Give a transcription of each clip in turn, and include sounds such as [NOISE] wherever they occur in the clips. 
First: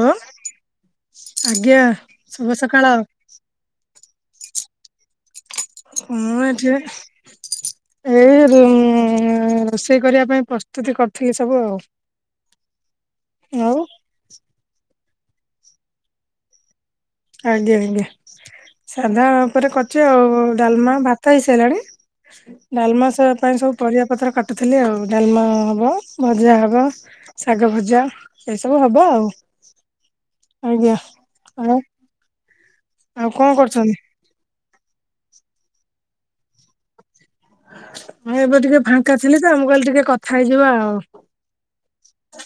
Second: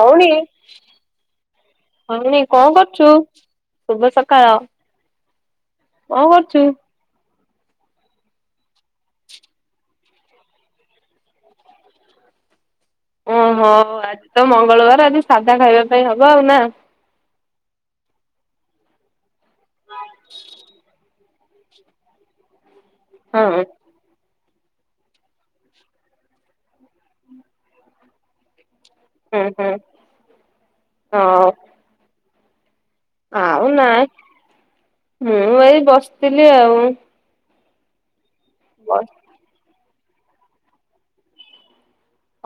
ଭଉଣୀ ଆଜ୍ଞା ଭଉଣୀ ଶୁଭ କଣ ସକାଳ କରୁଛୁ? ଶୁଭ ସକାଳ। କଣ ମୁଁ କରୁଛୁ? ଏଠି ପା ଏଇ ରୋ ଉ‍ଁ ଉଁ ରୋଷେଇ କରିବା ପାଇଁ ପ୍ରସ୍ତୁତି କରୁଥିଲି ସବୁ ଆଉ ଓହୋ। ଆଉ ଆଜି ତ ମଙ୍ଗଳବାରେ ଆଜି ସାଧା ଖାଇବା ପାଇଁ ହବ ଆଉ, ନାଁ? ଆଜ୍ଞା। ଆଜ୍ଞା। ସାଧା ଉପରେ କରିଚି। ଆଉ ଡାଲମା, ଭା ତ ହେଇସାରିଲାଣି, ଡାଲମା ସ ପାଇଁ ହଁ। ସବୁ ପରିବା ପତ୍ର କା ଟୁଥିଲି ଆଉ। ଡାଲମା ହବ, ଭଜା ହବ, ଶାଗ ଭଜା ଏଇ ସବୁ ହବ ହୁଁ ହୁଁ ହଉ ଆଉ। କଣ ଆଉ କରୁଛନ୍ତି ନାଁ, ମୁଁ ଏଇ ବସିଥିଲି ଆଉ। ହଁ, ଏବେ ଟିକେ ହଁ ଫାଙ୍କା ଥିଲି ତ, ମୁଁ କହିଲି ଟିକେ କଥା ହେଇଯିବା ଆଉ।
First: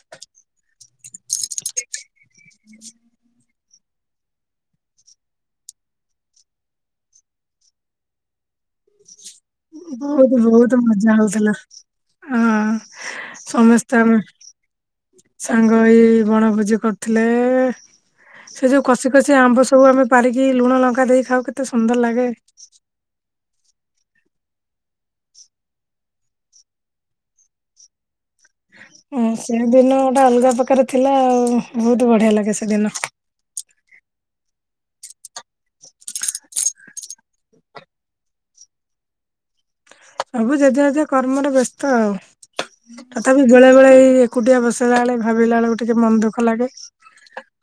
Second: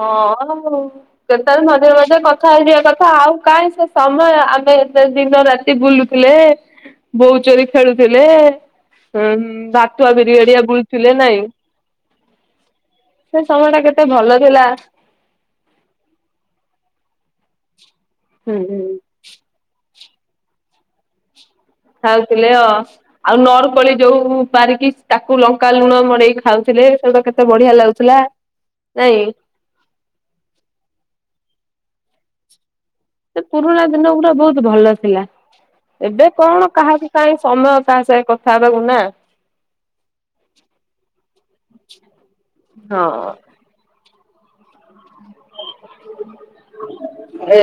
ହଁ ହଁ ହୋଉ [UNINTELLIGIBLE] କେତେବେଳେ ମଝିରେ ମଝିରେ କଥା ହେଇଯିବା କଥା। ଆଉ କାହିଁ ସେ ସମୟ ଆମେ ଏତେ ଦିନ ରାତି ବୁଲୁ ଥିଲେ, ବୋହୁ ଚୋରି ଖେଳୁଥିଲେ। ବାତୁଆ ବହୁତ ବିରିଆଡିଆ ବହୁତ ମଜା ବୁଲୁଥିଲେ ନାଇଁ? ହଉଥିଲା ହଁ ସେ ସମୟ ଟା ସମସ୍ତେ କେତେ ଆମେ ଭଲ ଥିଲା। ସାଙ୍ଗ ହେଇ ବଣଭୋଜି କରୁଥିଲେ, ହୁଁ ସେ ଯୋଉ ହୁଁ। କଷି ସେ ଆମ୍ବ ସବୁ ଆମେ ପାରିକି ଲୁଣ ଲଙ୍କା ଦେଇ ଖାଉ ସୁନ୍ଦର ଲାଗେ। ଖାଉଥିଲେ, ଅ ଆଉ ନର୍ କୋଳି ଯୋଉ ପାରିକି ତାକୁ ଲଙ୍କା ଲୁଣ ମଡେଇକି ଖାଉଥିଲେ, ସେଗୁଟା କେତେ ବଢିଆ ଲାଗୁଥିଲା। ନାଇଁ ହ, ସେ ଦିନ ଗୋଟେ ଅଲଗା ପ୍ରକାର ଥିଲା। ଆଉ ବହୁତ୍ ବଢିଆ ଲାଗେ ସେଦିନ। ସେ ପୁରୁଣା ଦିନ ଗୁଡା ବହୁତ୍ ଭଲ ଥିଲା। ଏବେ କଣ କାହାକୁ କାହିଁ ସମୟ କାହା ସହ କଥା ହେବାକୁ ନାଁ? ସବୁ ଜେଝା ଜେଝା କର୍ମରେ ବ୍ୟସ୍ତ ଆଉ, ହଁ। ତଥାପି ବେଳେ ବେଳେ ଏଇ ଏକୁଟିଆ ବସିଲା ବେଳେ ଭାବିଲା ବେଳକୁ ଟିକେ ମନ ଦୁଃଖ ଲାଗେ,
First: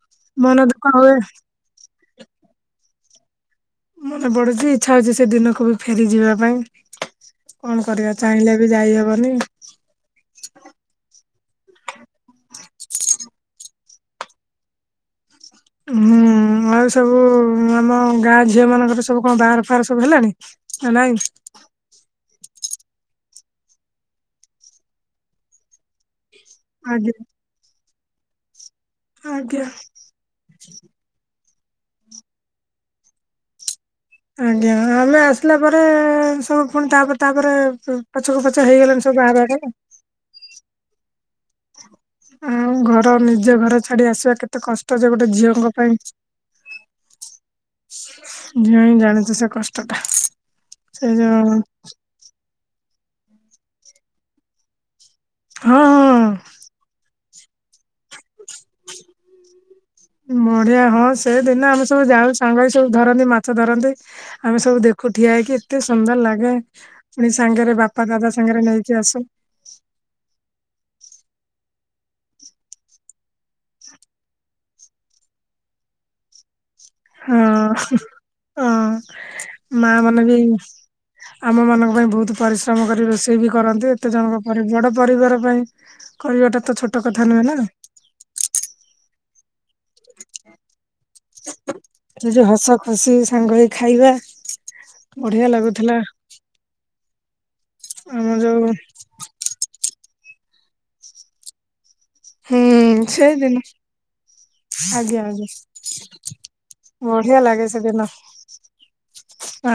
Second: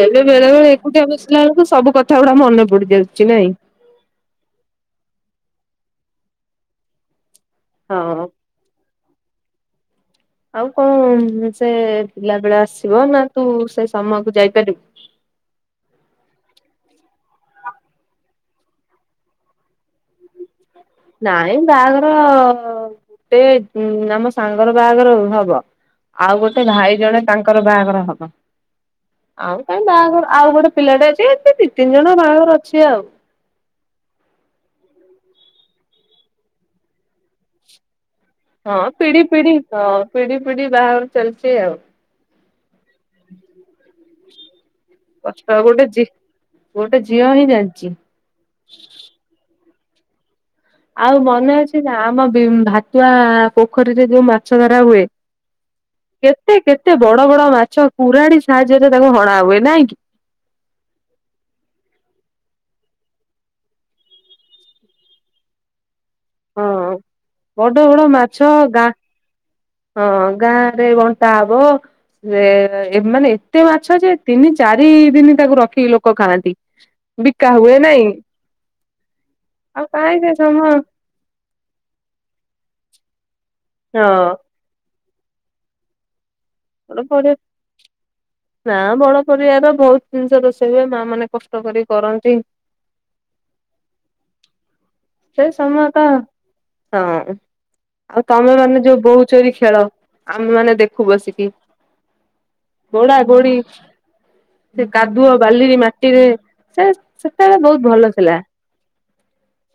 ଏବେ ବେଳେ ମନ ବେଳେ ଦୁଃଖ ଏକୁଟିଆ ହୁଏ। [UNINTELLIGIBLE] ସବୁ କ କଥା ଗୁଡା ମନେ ପଡି ଯାଉଚି ନାଇଁ? ମନେ ପଡୁଚି, ଇଚ୍ଛା ହଉଚି ସେ ଦିନକୁ ବି ଫେରି ଯିବା ପାଇଁ। କଣ କରିବା ହଁ। ଚାହିଁଲେ ବି ଯାଇହବନି। ଆଉ କଣ ସେ ପିଲା ବେଳ ଆସିବ, ନା ତୁ ସେ ସମୟକୁ ଯାଇପାରିବୁ। ହଁ। [UNINTELLIGIBLE] [UNINTELLIGIBLE] ଁ ଆଉ ସବୁ ଆମ ଗାଁ ଝିଅ ମାନଙ୍କର ସବୁ କଣ ବହାଘର ଫାଘର ସବୁ ହେଲାଣି? ନାଇଁ ନାହିଁ ବାହାଘର ଗୋଟେ ଆମ ସାଙ୍ଗର ବାହାଘର ହବ, ଆଉ ଗୋଟେ ଭାଇ ଆଜ୍ଞା ଜଣେ ତାଙ୍କ ତାଙ୍କର ବାହାଘର ହବ। ଆଜ୍ଞା। ଆଉ କାହିଁ ବାହାଘର ଆଉ ଗୋଟେ ପିଲାଟା ଅଛି ଦି ତିନି ଜଣ ବାହାଘର ଅଛି ଆଉ। ଆଜ୍ଞା, ଆମେ ଆସିଲା ପରେ ସବୁ ପୁଣି ତାପରେ ତାପରେ ପଛକୁ ପଛ ହଁ ହେଇଗଲାଣି ସବୁ ପିଢି ବାହା ହବା ପିଢି ପାଇଁ। ହଁ ପିଢି ପିଢି ବାହାଘର ଚାଲିଛି ଆଉ। ଆଉ ଘର, ନିଜ ଘର ଛାଡି ଆସିବା କେତେ କଷ୍ଟ ଯେ ଗୋଟେ କଷ୍ଟ ଝିଅଙ୍କ ଗୋଟେ ପାଇଁ। ଝି ଗୋଟେ ଝିଅ ହିଁ ଜାଣିଚି। ମୁଁ ଜାଣିଚି ସେ କଷ୍ଟ ଟା। ସେ ଆଉ ମନେ ଯୋଉ ଅଛି ନା? ଆମ ଭାତୁଆ ପୋଖରୀରେ ଯୋଉ ମାଛ ଧରା ହୁଏ? ହଁ ହଁ। କେତେ କେତେ ବଡ ବଡ ମାଛ କୁରାଢୀ ସାହାଯ୍ୟରେ ତାକୁ ହଣା ହୁଏ, ନାଇଁ କି? ମଡିିଆ ହଁ ସେଦିନ ଆମେ ସବୁ ଯାଉ ସାଙ୍ଗ ହେଇ ସବୁ ଧରନ୍ତି ମାଛ ଧରନ୍ତି। ଆମେ ସବୁ ଦେଖୁ ଠିଆ ହେଇକି ଏତେ ସୁନ୍ଦର ଲା ଗେ, ହଁ ପୁଣି ବଡ ସାଙ୍ଗରେ ବଡ ବାପା ଦାଦା ମାଛ ସାଙ୍ଗରେ ଗା ଯାଇକି ଆସୁ। ହଁ ଗାଁ ରେ ବଣ୍ଟା ହବ। ରେ ଏ ମାନେ ଏତେ ମାଛ ଯେ ତିନି ଚାରି ଦିନି ତାକୁ ରଖି ଲୋକ ଖାଆନ୍ତି। ହଁ ବିକା ହୁଏ ନାଇଁ ହଁ ଆଉ ମା କାହିଁ ମନ ସେ ଯେଇ ସମ ହଁ ଆମ ମାନଙ୍କ ପାଇଁ ବହୁତ ପରିଶ୍ରମ କରି ରୋଷେଇ ବି କରନ୍ତି, ଏତେ ଜଣକ ଘରେ ବଡ ପରିବାର ପାଇଁ କରିବା ଟା ତ ବଡ ଛୋଟ କଥା ପରି ନୁହେଁ ନା। ନା ବଡ ପରିବାର ବହୁତ ଜିନିଷ ରୋଷେଇ ହୁଏ ମା ମାନେ କଷ୍ଟ କରି ସେ କରନ୍ତି। ଯୋଉ ହସ ଖୁସି ସାଙ୍ଗ ହେଇ ଖାଇବା ସେ ବଢିଆ ସମୟ ତ ଲାଗୁଥିଲା। ହଁ ଆଉ ତମେ ମାନେ ଯୋଉ ବହୁତ ଚୋରି ଖେଳ ଆମେ ମାନେ ଦେଖୁ ବସିକି। ହୁଁ ଗୋଡ଼ା ଗୋଡ଼ି ସେଇଦିନ ସେ ଆଜ୍ଞା କାଦୁଅ ଆଜ୍ଞା ବାଲି ମାଟିରେ ସେ ବଢିଆ ସେତେବେଳେ ଲାଗେ ବହୁତ ସେଦିନ ଭଲ ଥିଲା।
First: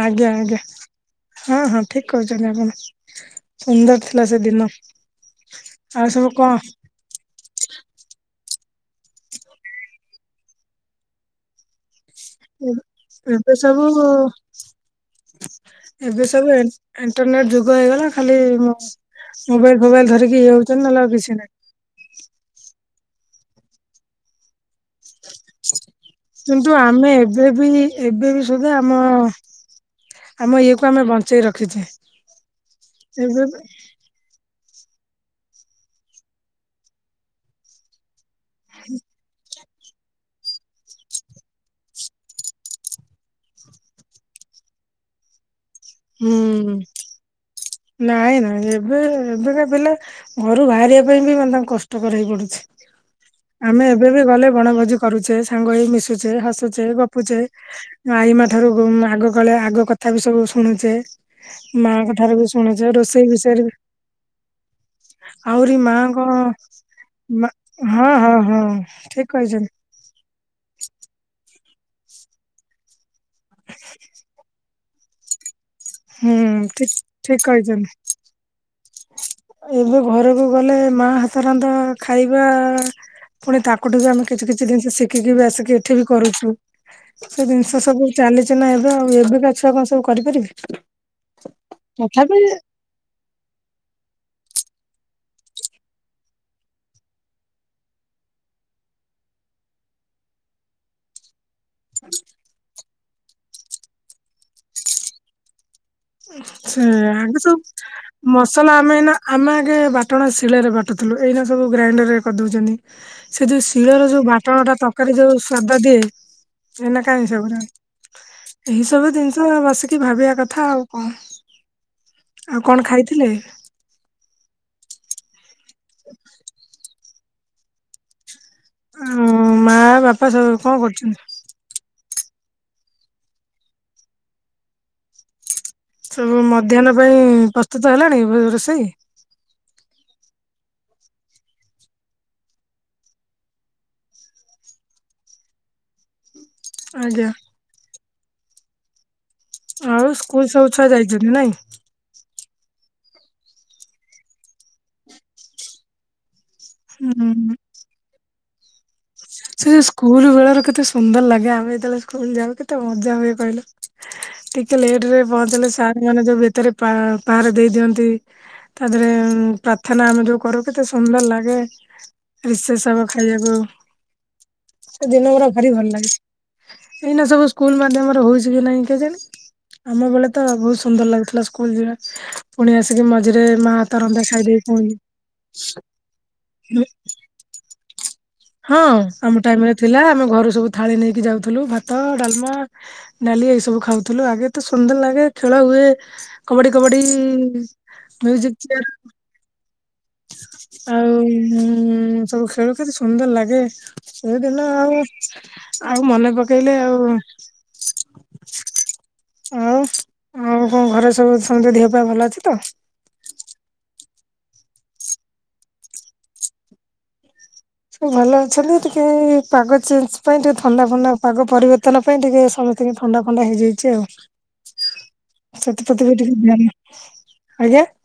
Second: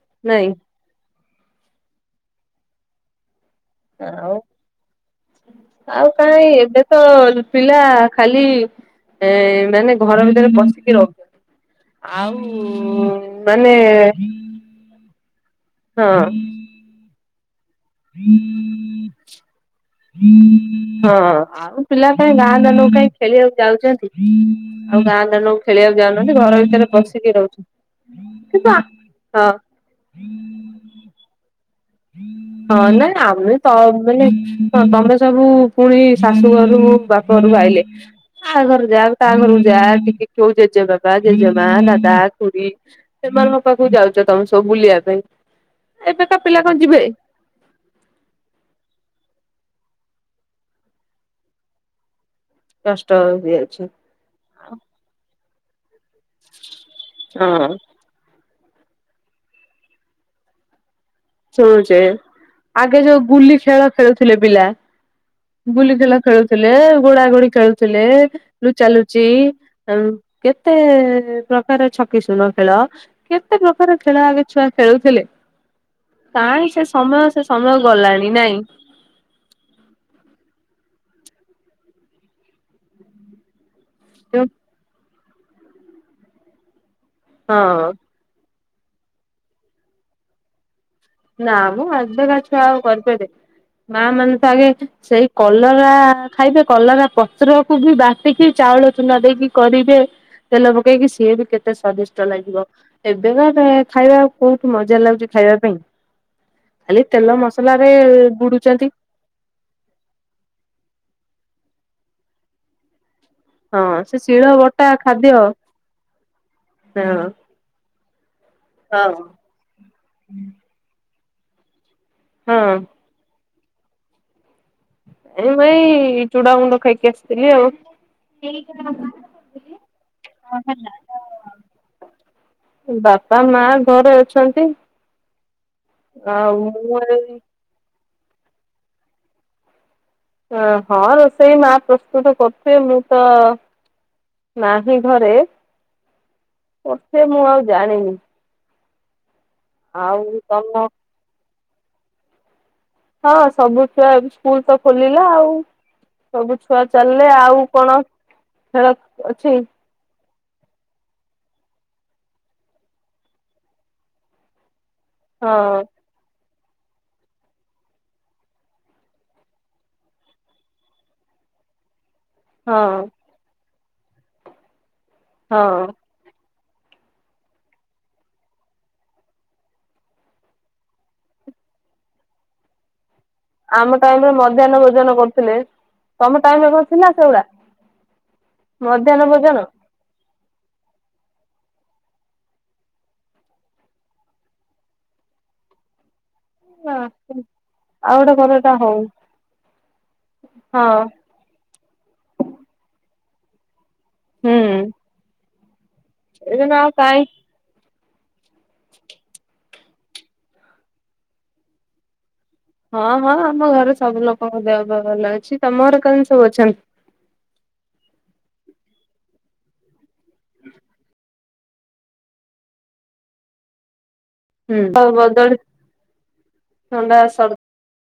ଆଜ୍ଞା ନାଇଁ ଆଜ୍ଞା ହଁ ହଁ ଠିକ କହିଚନ୍ତି ଆପଣ। ସୁନ୍ଦର ଥିଲା ଆଉ ସେଦିନ, ଆଉ ସବୁ କାହିଁ କଣ? ଏବେ ତ ପିଲା ଖାଲି ମାନେ ଘର ଭିତରେ ପସିକି ରହୁଚନ୍ତି। ଆଉ ଏବେ ମାନେ ସବୁ ହଁ ଏବେ ସବୁ ଇଣ୍ଟରନେଟ ଯୁଗ ହେଇଗଲା ଖାଲି ମୋବାଇଲ ଫୋବାଇଲ ଧରିକି ଇଏ ହଉଛନ୍ତି ନହେଲେ ଆଉ ହଁ କିଛି ନାହିଁ। ଆଉ ପିଲା କାଇଁ ଗାଁ ଦାଣ୍ଡ କୁ କାଇଁ ଖେଳିବାକୁ ଯାଉଚନ୍ତି ଆଉ ଗାଁ ଦାଣ୍ତ ଖେଳିଆକୁ ଯାଉନାହାନ୍ତି ଘର କିନ୍ତୁ ଭିତରେ ଆମେ ପସିକି ଏବେ ରହୁଛି ବି ଏବେ ବି ସୁଦ୍ଧା ଆମ ହଁ। ଆମ ଇଏ କୁ ଆମେ ବଞ୍ଚେଇ ରଖିଚେ। ହଁ ନାଇ ଆମେ ତମେ ହଁ ତମେ ସବୁ ପୁଣି ଶାଶୁ ଘରୁ ବାପା ଘରୁକୁ ଆାଇଲେ ଆ ଘରକୁ ଯାଉ ତା ଘରକୁ ଯା ଟିକେ କୋଉ ଜେଜେ ବାପା, ଜେଜେମା, ଦାଦା, ଖୁୁଡୀ ସେମାନଙ୍କ ପାଖକୁ ଯାଉଚ ତମେ ସବୁ ବୁଲିବା ପାଇଁ ଏବେକା ପିଲା ହୁଁ କଣ ଯିବେ। ନାଇଁ ନାଇଁ ଏବେ ଏବେକା ପିଲା ଘରୁ ବାହାରିବା ପାଇଁ ବି ମାନେ ତାଙ୍କୁ କଷ୍ଟକର ହେଇ ପଡୁଛି। କଷ୍ଟ ଆହୁରି ଆମେ ଅଛି। ଏବେ ବି ଗଲେ ବଣଭୋଜି କରୁଚେ, ସାଙ୍ଗ ହେଇ ମିଶୁଚେ, ହସୁଚେ, ଗପୁଚେ। ହଁ ଆଈ ମା ଠାରୁ ହୋମ୍ ଆଗ କାଳିଆ ଆଗ କଥା ବି ସବୁ ଶୁଣୁଛେ। ଶୁଣୁଛେ ମାଙ୍କ ଠାରୁ ବି ଶୁଣୁଛେ ଆଗେ ଯୋଉ ରୋଷେଇ ଗୁଲି ବିଷୟରେ ବି ଖେଳ ଖେଳୁଥିଲେ ପିଲା। ଆହୁରି ଗୁଲି ଖେଳ ମାଙ୍କ ଖେଳୁଥିଲେ, ଗୋଡା ଗୋଡି ମା ଖେଳୁଥିଲେ, ହଁ ହଁ ହଁ ଲୁଚା ଲୁଚି ଠିକ କହିଛନ୍ତି କେତେ ପ୍ରକାର ଛକି ଶୂନ ଖେଳ, କେତେ ପ୍ରକାର ଖେଳ ଆଗେ ଛୁଆ ଖେଳୁଥିଲେ। ହୁଁ କାହିଁ ସେ ଠିକ୍ ସମୟ ସେ ଠିକ୍ ସମୟ ଗଲାଣି ନାଇଁ କହିଛନ୍ତି। ଏବେ ଘରକୁ ଗଲେ ମା ହାତ ରାନ୍ଧ ଖାଇବା। ପୁଣି ତାଙ୍କଠୁ ବି ଆମେ କିଛି କିଛି ଜିନିଷ ଶିଖିକି ବି ଆସିକି ଏଠି ବି କରୁଛୁ। ସେ ଜିନିଷ ହଁ ସବୁ ଚାଲିଛିଲା ଏବେ ଆଉ, ଏବେକା ଛୁଆ କଣ ସବୁ କରିପାରିବେ? ନା ମ ଏବେକା ତଥାପି ଛୁଆ ଆଉ କରିପାରିବେ। ମା ମାନେ ତ ଆଗେ ସେଇ କଲରା ଖାଇବେ, କଲରା ପତ୍ରକୁ ବି ବା ବାଟିକି ଚାଉଳ ଚୁନା ଦେଇକି କରିବେ ତେଲ ପକେଇକି ସିଏ ବି କେତେ ସ୍ଵାଦିଷ୍ଟ ଲାଗିବ। ଏବେକା ଖାଇବା କୋଉଠୁ ମଜା ଲାଗୁଛି ଖାଇବା ପାଇଁ। ସେ ଖାଲି ତେଲ ଆଗ ମସଲାରେ ସବୁ ମସଲା ବୁଡୁଛନ୍ତି ଆମେ ଏଇନା ଆମେ ଆଗେ ବାଟଣା ଶିଳାରେ ବାଟୁଥିଲୁ ଏଇନା ସବୁ ଗ୍ରାଇଣ୍ଡରରେ କରିଦଉଛନ୍ତି। ସେ ଯୋଉ ହଁ ଶିଳର ସେ ଯୋଉ ଶିଳ ବାଟଣ ଟା ବଟା ତରକାରୀ ଖାଦ୍ୟ ଯୋଉ ହଁ। ସଵାଦ ଦିଏ ଏନା କାହିଁକ ହଁ ସେଗୁଡା। ଏଇ ସବୁ ଜିନିଷ ବସିକି ଭାବିବା କଥା ଆଉ କଣ ଆଉ ହଁ କଣ ଖାଇଥିଲେ? ଏ ଭାଇ ଚୁଡାମୁଣ୍ଡ ଖାଇକି ଆସିଥିଲି ଆଉ। ମା ବାପା ସବୁ କଣ କରୁଛନ୍ତି? ବାପା ମା ଘରେ ଅଛନ୍ତି। ସବୁ ଆଉ ମଧ୍ୟାହ୍ନ ମୁଁ ପାଇଁ ଏଇ ପ୍ରସ୍ତୁତ ହେଲାଣି ରୋଷେଇ। ହଁ ରୋଷେଇ ମା ପ୍ରସ୍ତୁତ କରୁଥେ ମୁଁ ତ ନାହିଁ ଘରେ ପଛ ଆଜ୍ଞା ମୁଁ ଆଉ ଜାଣିନି। ଆଉ ସ୍କୁଲ ସବୁ ଛୁଆ ଯାଇଛନ୍ତି ନାଇଁ। ହଁ ସବୁ ଛୁଆ ସ୍କୁଲ ତ ଖୋଲିଲା ଆଉ ସବୁ ଛୁଆ ଚାଲିଲେ ହୁଁ ଆଉ କଣ ଖ ସେ ସ୍କୁଲ ବେଳରେ କେତେ ସୁନ୍ଦର ଲାଗେ ଆମେ ଯେତେବେଳେ ସ୍କୁଲ ଯ କେତେ ମଜା ହୁଏ କହିଲ। ଟିକେ ଲେଟ ରେ ହଁ ପହଞ୍ଚିଲେ ସାର୍ ମାନେ ଯୋଉ ଭିତରେ ପାହାରେ ଦେଇ ଦିଅନ୍ତି। ତା ଦେହରେ ପ୍ରାର୍ଥନା ଆମେ ଯୋଉ କରୁ କେତେ ସୁନ୍ଦର ଲାଗେ। ରଷେ ହଁ ସବ ଖାଇବାକୁ ସେ ଦିନ ଗୁଡା ଭାରି ହଁ ଭଲ ଲାଗେ। ଏଇନା ସବୁ ସ୍କୁଲ ମାଧ୍ୟମରେ ହଉଛି କି ନାଇଁ କେଜାଣି। ଆମ ବେଳେ ତ ବହୁତ ସୁନ୍ଦର ଲାଗୁଥିଲା ସ୍କୁଲ ଯିବା। ପୁଣି ଆସିକି ମଝିରେ ମାଆ ଆମ ତରନ୍ଦା ଟାଇମରେ ଖାଇଦେଇକି ମଧ୍ୟାହ୍ନ ପୁଣି ଭୋଜନ କରୁଥିଲେ ତମ ଟାଇମରେ ଥିଲା ନା ସେଗୁଡା। ହଁ ମଧ୍ୟାହ୍ନ ଆମ ଭୋଜନ ଟାଇମରେ ଥିଲା ଆମେ ଘରୁ ସବୁ ଥାଳି ନେଇକି ଯାଉଥିଲୁ ଭାତ ଡାଲମା ଡାଲି ଏଇ ସବୁ ଖାଉଥିଲୁ ଆଗେ ତ ସୁନ୍ଦର ଲାଗେ ଖେଳ ହୁଏ। କବାଡି କବାଡି ଆଉ ଗୋଟେ କଣ ମ୍ୟୁଜିକ ଏଟା ଚୟ ହଉ ହଁ ଆଉ ହଁ। ହୁଁ ସବୁ ଖେଳୁ ସୁନ୍ଦର ଲାଗେ ସେ ଦିନ ହୁଁ ଆଉ ଆଉ ମନେ ଏଇଦିନ ପକେଇଲେ ଆଉ େ [UNINTELLIGIBLE] ହଉ ଆଉ କଣ ଘରେ ସବୁ ଦେହ ପା ଭଲ ଅଛି ତ। ହଁ ହଁ ଆମ ଘରେ ସବୁ ଲୋକଙ୍କ ଦେହ ଭଲ ଅଛି ତମ ଘର କେମିତି ସବୁ ଅଛନ୍ତି। ସ ଭଲ ଅଛନ୍ତି ଟିକ ପାଗ ଚେଜ ପାଇଁ ଟିକେ ଥଣ୍ଡା ଫଥଣ୍ଡା ପାଗ ପରିବ [UNINTELLIGIBLE] ପାଇଁ ଟିକେ ସମୟେେ ଥଣ୍ଡା ଫ ନଡ଼ା ଥଣ୍ଡା ହେଇଯାଇଛି ହୁଁ ବଦଳି ଆଉ। ଛତପତି ବି ଟିକେ ାନ ଥଣ୍ଡା ସର୍ଦି ଆଜ୍ଞା [UNINTELLIGIBLE]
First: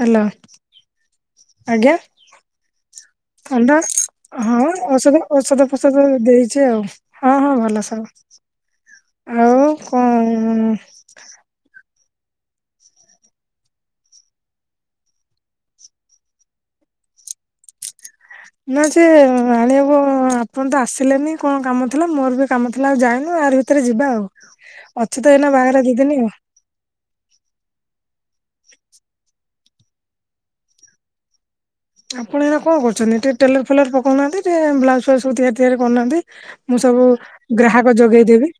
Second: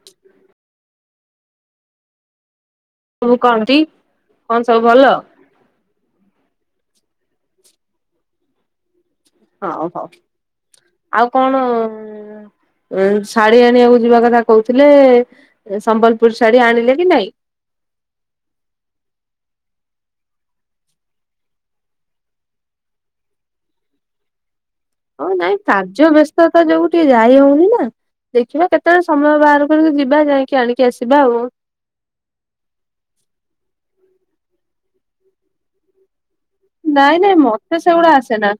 ହ୍ୟାଲୋ ଆଜ୍ଞା। ସବୁ କଣ ଥଣ୍ଡା ଟି କଣ ହଁ ସବୁ ଭଲ ଔଷଧ ଔଷଧ ଔ ଦେଇଛି ଆଉ ହଁ ହଁ ଭଲ ସବୁ। ଆଉ ହଁ ହଉ କଣ ଆଉ କଣ? ଉ ଶାଢୀ ଆଣିବାକୁ ଯିବା କଥା କହୁଥିଲେ ସମ୍ବଲପୁର ଶାଢୀ ଆଣିଲେ କି ନାଇଁ। ନା ସେି ଆଣହବ ଆପଣ ତ ଆସିଲେନି କଣ କାମ ଥିଲା ମୋର ବି କାମ ଥିଲା ଆଉ ଯାଇନୁ ଆ ଭ ଯିବା ଆଉ। ଅଛି ତ ହଉ ଏଇନା ନାଇଁ ବାହାଘର ଦି କାର୍ଯ୍ୟ ଦିନି ଆଉ। ବ୍ୟସ୍ତତା ଯୋଉ ଟିକେ ଯାଇ ହଉନି ନା। ଦେଖିବା କେତେବେଳେ ସମୟ ବାହାର କରିକି ଯିବା ଯାଇକି ଆଣିକି ଆସିବା ଆଉ। ଆପଣ ଏବେକଣ କରୁଛନ୍ତି? ଟିକେ ଟେଲର ଫେଲର ପକଉନାହାନ୍ତି ଟିକେ ବ୍ଲାଉଜ ଫ୍ଲାଉଜ ତିଆରି କରୁନାହାନ୍ତି। ମୁଁ ସବୁ ନାଇଁ ନାଇଁ ମତେ ଗ୍ରାହକ ସେଗୁଡା ଆସେନା ଯୋଗେଇଦେବି।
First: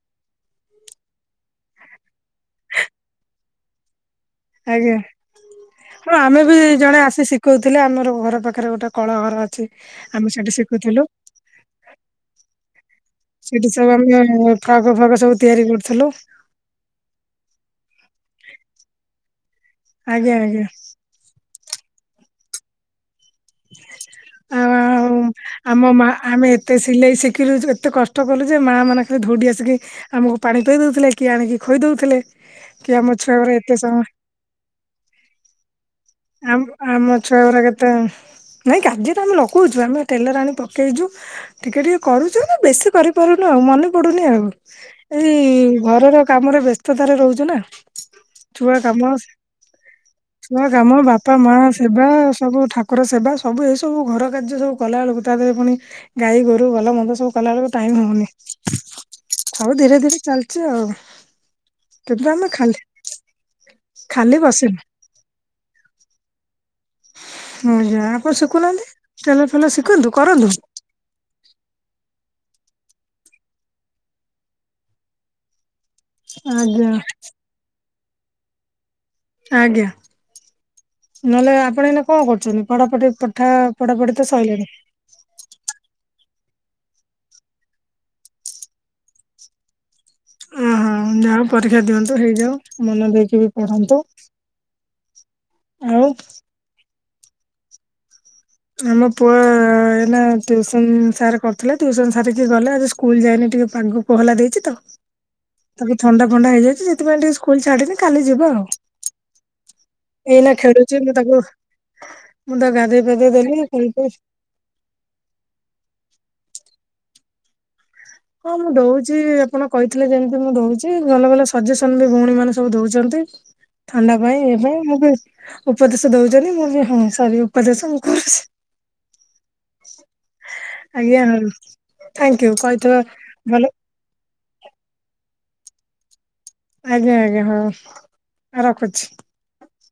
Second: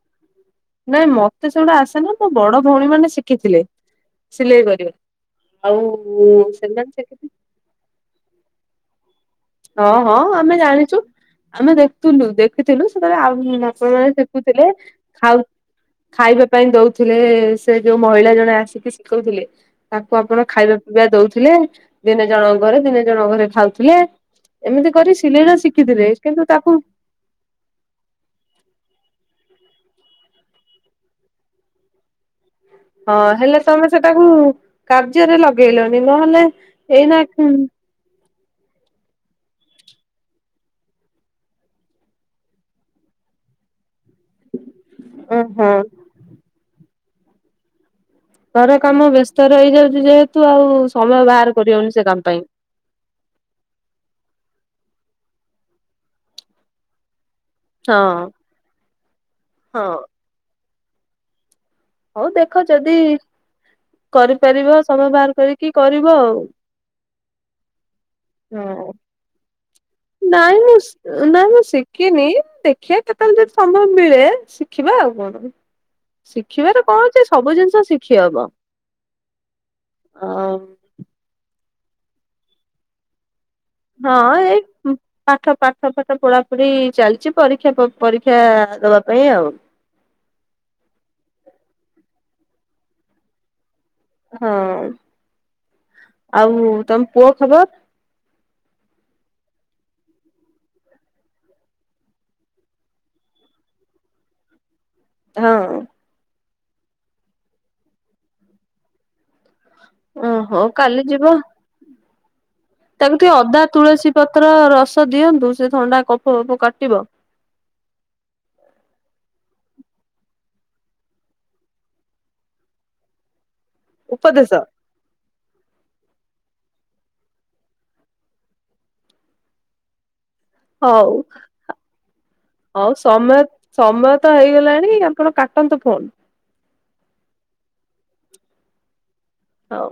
ନାଇଁ ମତେ ସେଗୁଡା ଆସେନି ମୋ ବଡ ଭଉଣୀ ମାନେ ଶିଖିଥିଲେ। ସିଲେଇ କରିବା, ଆଜ୍ଞା ଆଉ ସେମାନେ ସିକି କହୁଥିଲେ ଆମର ଘର ପାଖରେ ଗୋଟେ କଳ ଘର ଅଛି, ହଁ ହଁ ଆମେ ସେଇଠି ଜାଣିଛୁ ଶିଖୁଥିଲୁ। ଆମେ ଦେଖୁଥିଲୁ ଦେଖିଥିଲୁ ସେତେବେଳେ ଆଉ ସେଠି ସବୁ ମାନେ ଆମେ ଦେଖୁଥିଲେ, ଫ୍ରକ ଫ୍ରକ ସବୁ ଖାଉ ତିଆରି କରୁଥିଲୁ। ଖାଇବା ପାଇଁ ଦଉଥିଲେ ସେ ଯୋଉ ମହିଳା ଜଣେ ଆସିକି ଶିଖଉଥିଲେ, ତାକୁ ଆଜ୍ଞା ଆପଣ ଆଜ୍ଞା ଖାଇବା ଇବା ଦଉଥିଲେ ଦିନେ ଜଣକ ଘରେ ଦିନେ ଜଣକ ଘରେ ଖାଉଥିଲେ। ଆ ଏମିତି କରି ସିଲେଇ ଟା ଆମ ଶିଖିଥିଲେ ମା କିନ୍ତୁ ଆମେ ତାକୁ ଏତେ ସିଲେଇ ଶିଖିଲୁ, ଯୋ ଏତେ କଷ୍ଟ କଷ୍ଟ କଲୁ ଯେ ମାଆ ମାନେ ଖାଲି ଧୌଡ଼ି ଆସିକି ଆମକୁ ପାଣି ପିଆଇଦେଉଥିଲେ କିଏ ଆଣିକି ଖୋଇ ଦେଉଥିଲେ। ହଁ ହେଲେ ତମେ ସେଟାକୁ କାର୍ଯ୍ୟରେ ଲଗେଇଲନି ନହେଲେ, ଏଇନା ଉ ତ ନାଇଁ କାଯ୍ୟରେ ଆମେ ଲଗଉଚୁ ଆମେ ଟେଲର ଆଣି ପକେଇଚୁ। ଟିକେ ଟିକେ କରୁଚୁ ବେଶୀ କରିପାରୁନୁ ଆଉ ମନେ ପଡୁନି ଆଉ। ଏଇ ଓହୋ। ଘରର କାମରେ ବ୍ୟସ୍ତତାରେ ରହୁଚୁ ନା। ଛୁଆ ଘର କାମ, ବ୍ୟସ୍ତ ରହିଯାଉଛି ଯେହେତୁ ଆଉ ଛୁଆ କାମ ସମୟ ବାପା ବାହାର ମା କରିହଉନି ସେ ସେବା କାମ ପାଇଁ। ସବୁ ଠାକୁ ସେବା ସବୁ ଏସବୁ ଘର କାର୍ଯ୍ୟ ସବୁ କଲାବେଳକୁ ତା ଦେହରେ ପୁଣି ଗାଈ ଗୋରୁ ଭଲ ମନ୍ଦ ସବୁ କଲା ବେଳକୁ ଟାଇମ ହଉନି, ହଁ ହଉ ହଁ ଧୀରେ ଧୀରେ ଚାଲିଚି ଆଉ। ହଉ କିନ୍ତୁ ଆମେ ଦେଖ ଖାଲି ଯଦି ଖାଲି ବସିନୁ କରିପାରିବ ସମୟ ବାହାର କରିକି କରିବ ଆଉ। ହୁଁ ଯା ଆପଣ ଶିଖୁନାହାନ୍ତି, ହଁ ଟେଲର ଫେଲର ଶିଖନ୍ତୁ କରନ୍ତୁ? ନା ମୁଁ ଶିଖିନି ଦେଖିବା କେତେବେଳେ ଯଦି ସମୟ ମିଳେ ଶିଖିବା ଆଉ କଣ। [UNINTELLIGIBLE] ଶିଖିବାରେ ଆଜ୍ଞା କଣ ଅଛି, ସବୁ ଜିନିଷ ଶିଖି ହବ। ଆଜ୍ଞା, ଆଉ ନହେଲେ ଆପଣ ଏଇନେ କଣ କରୁଛନ୍ତି? ପଢାପଢି ତଥା ହଁ ଏଇ ପାଠ ପାଠ ପାଠ ପଢାପଢି ଚାଲିଛି ପରୀକ୍ଷା, ପରୀକ୍ଷା ଦବା ପାଇଁ ଆଉ। ଉଁ ହୁଁ ଯାଅ ପରୀକ୍ଷା ଦିଅନ୍ତୁ ହେଇଯାଉ ମନ ଦେଇକି ବି ପଢନ୍ତୁ। ହଁ, ଆଉ ଆଉ ତମ ପୁଅ ଖବର? ଆମ ପୁଅ ଏଇନା ଟିଉସନ ସାର୍ କରୁଥିଲେ ଟିସନ ସାରକି ଗଲା। ଆଜି ସ୍କୁଲ ଯାଇନି ଟିକେ ପାଗ କୋହଲା ଦେଇଚି ତ। ହଁ। ତାକୁ ଥଣ୍ଡା ଫଣ୍ଡା ହେଇଯାଇଚି ସେଥିପାଇଁ ଟିକେ ସ୍କୁଲ ଛାଡିନି, କାଲି ଯିବ ଆଉ। ଏଇନା ଓହୋ ଖେଳୁଛି କାଲି ମୁଁ ଯିବ। ତାକୁ ମୁଁ ତାକୁ ଗା ତାକୁ ଟିକେ ଅଦା ତୁଳସୀ ପତ୍ର ରସ ଦିଅନ୍ତୁ, ସେ ଥଣ୍ଡା କଫ ଫପ କାଟିବ। ହଁ ମୁଁ ଦଉଚି ଆପଣ କହିଥିଲେ ଯେମିତି ମୁଁ ଦଉଚି ଭଲ ଭଲ ସଜେସନ୍ ବି ଭଉଣୀ ମାନେ ସବୁ ଦଉଛନ୍ତି। ଥଣ୍ଡା ପାଇଁ ଉପଦେଶ ଏ ପାଇଁ ମୁ ଉପଦେଶ ଦଉଚନି ହଁ ସରି ଉପଦେଶ ମୁଁ କରୁଛି। ହଉ ଆଜ୍ଞା ହଁ ଥାଂକ୍ୟୁ ହଉ କହିଥିବା ସମୟ ଭଲ ସମୟ ତ ହେଇଗଲାଣି ଆପଣ କାଟନ୍ତୁ ଫୋନ୍? ଆଜ୍ଞା, ଆଜ୍ଞା, ହଁ ରଖୁଛି। ହୋଉ।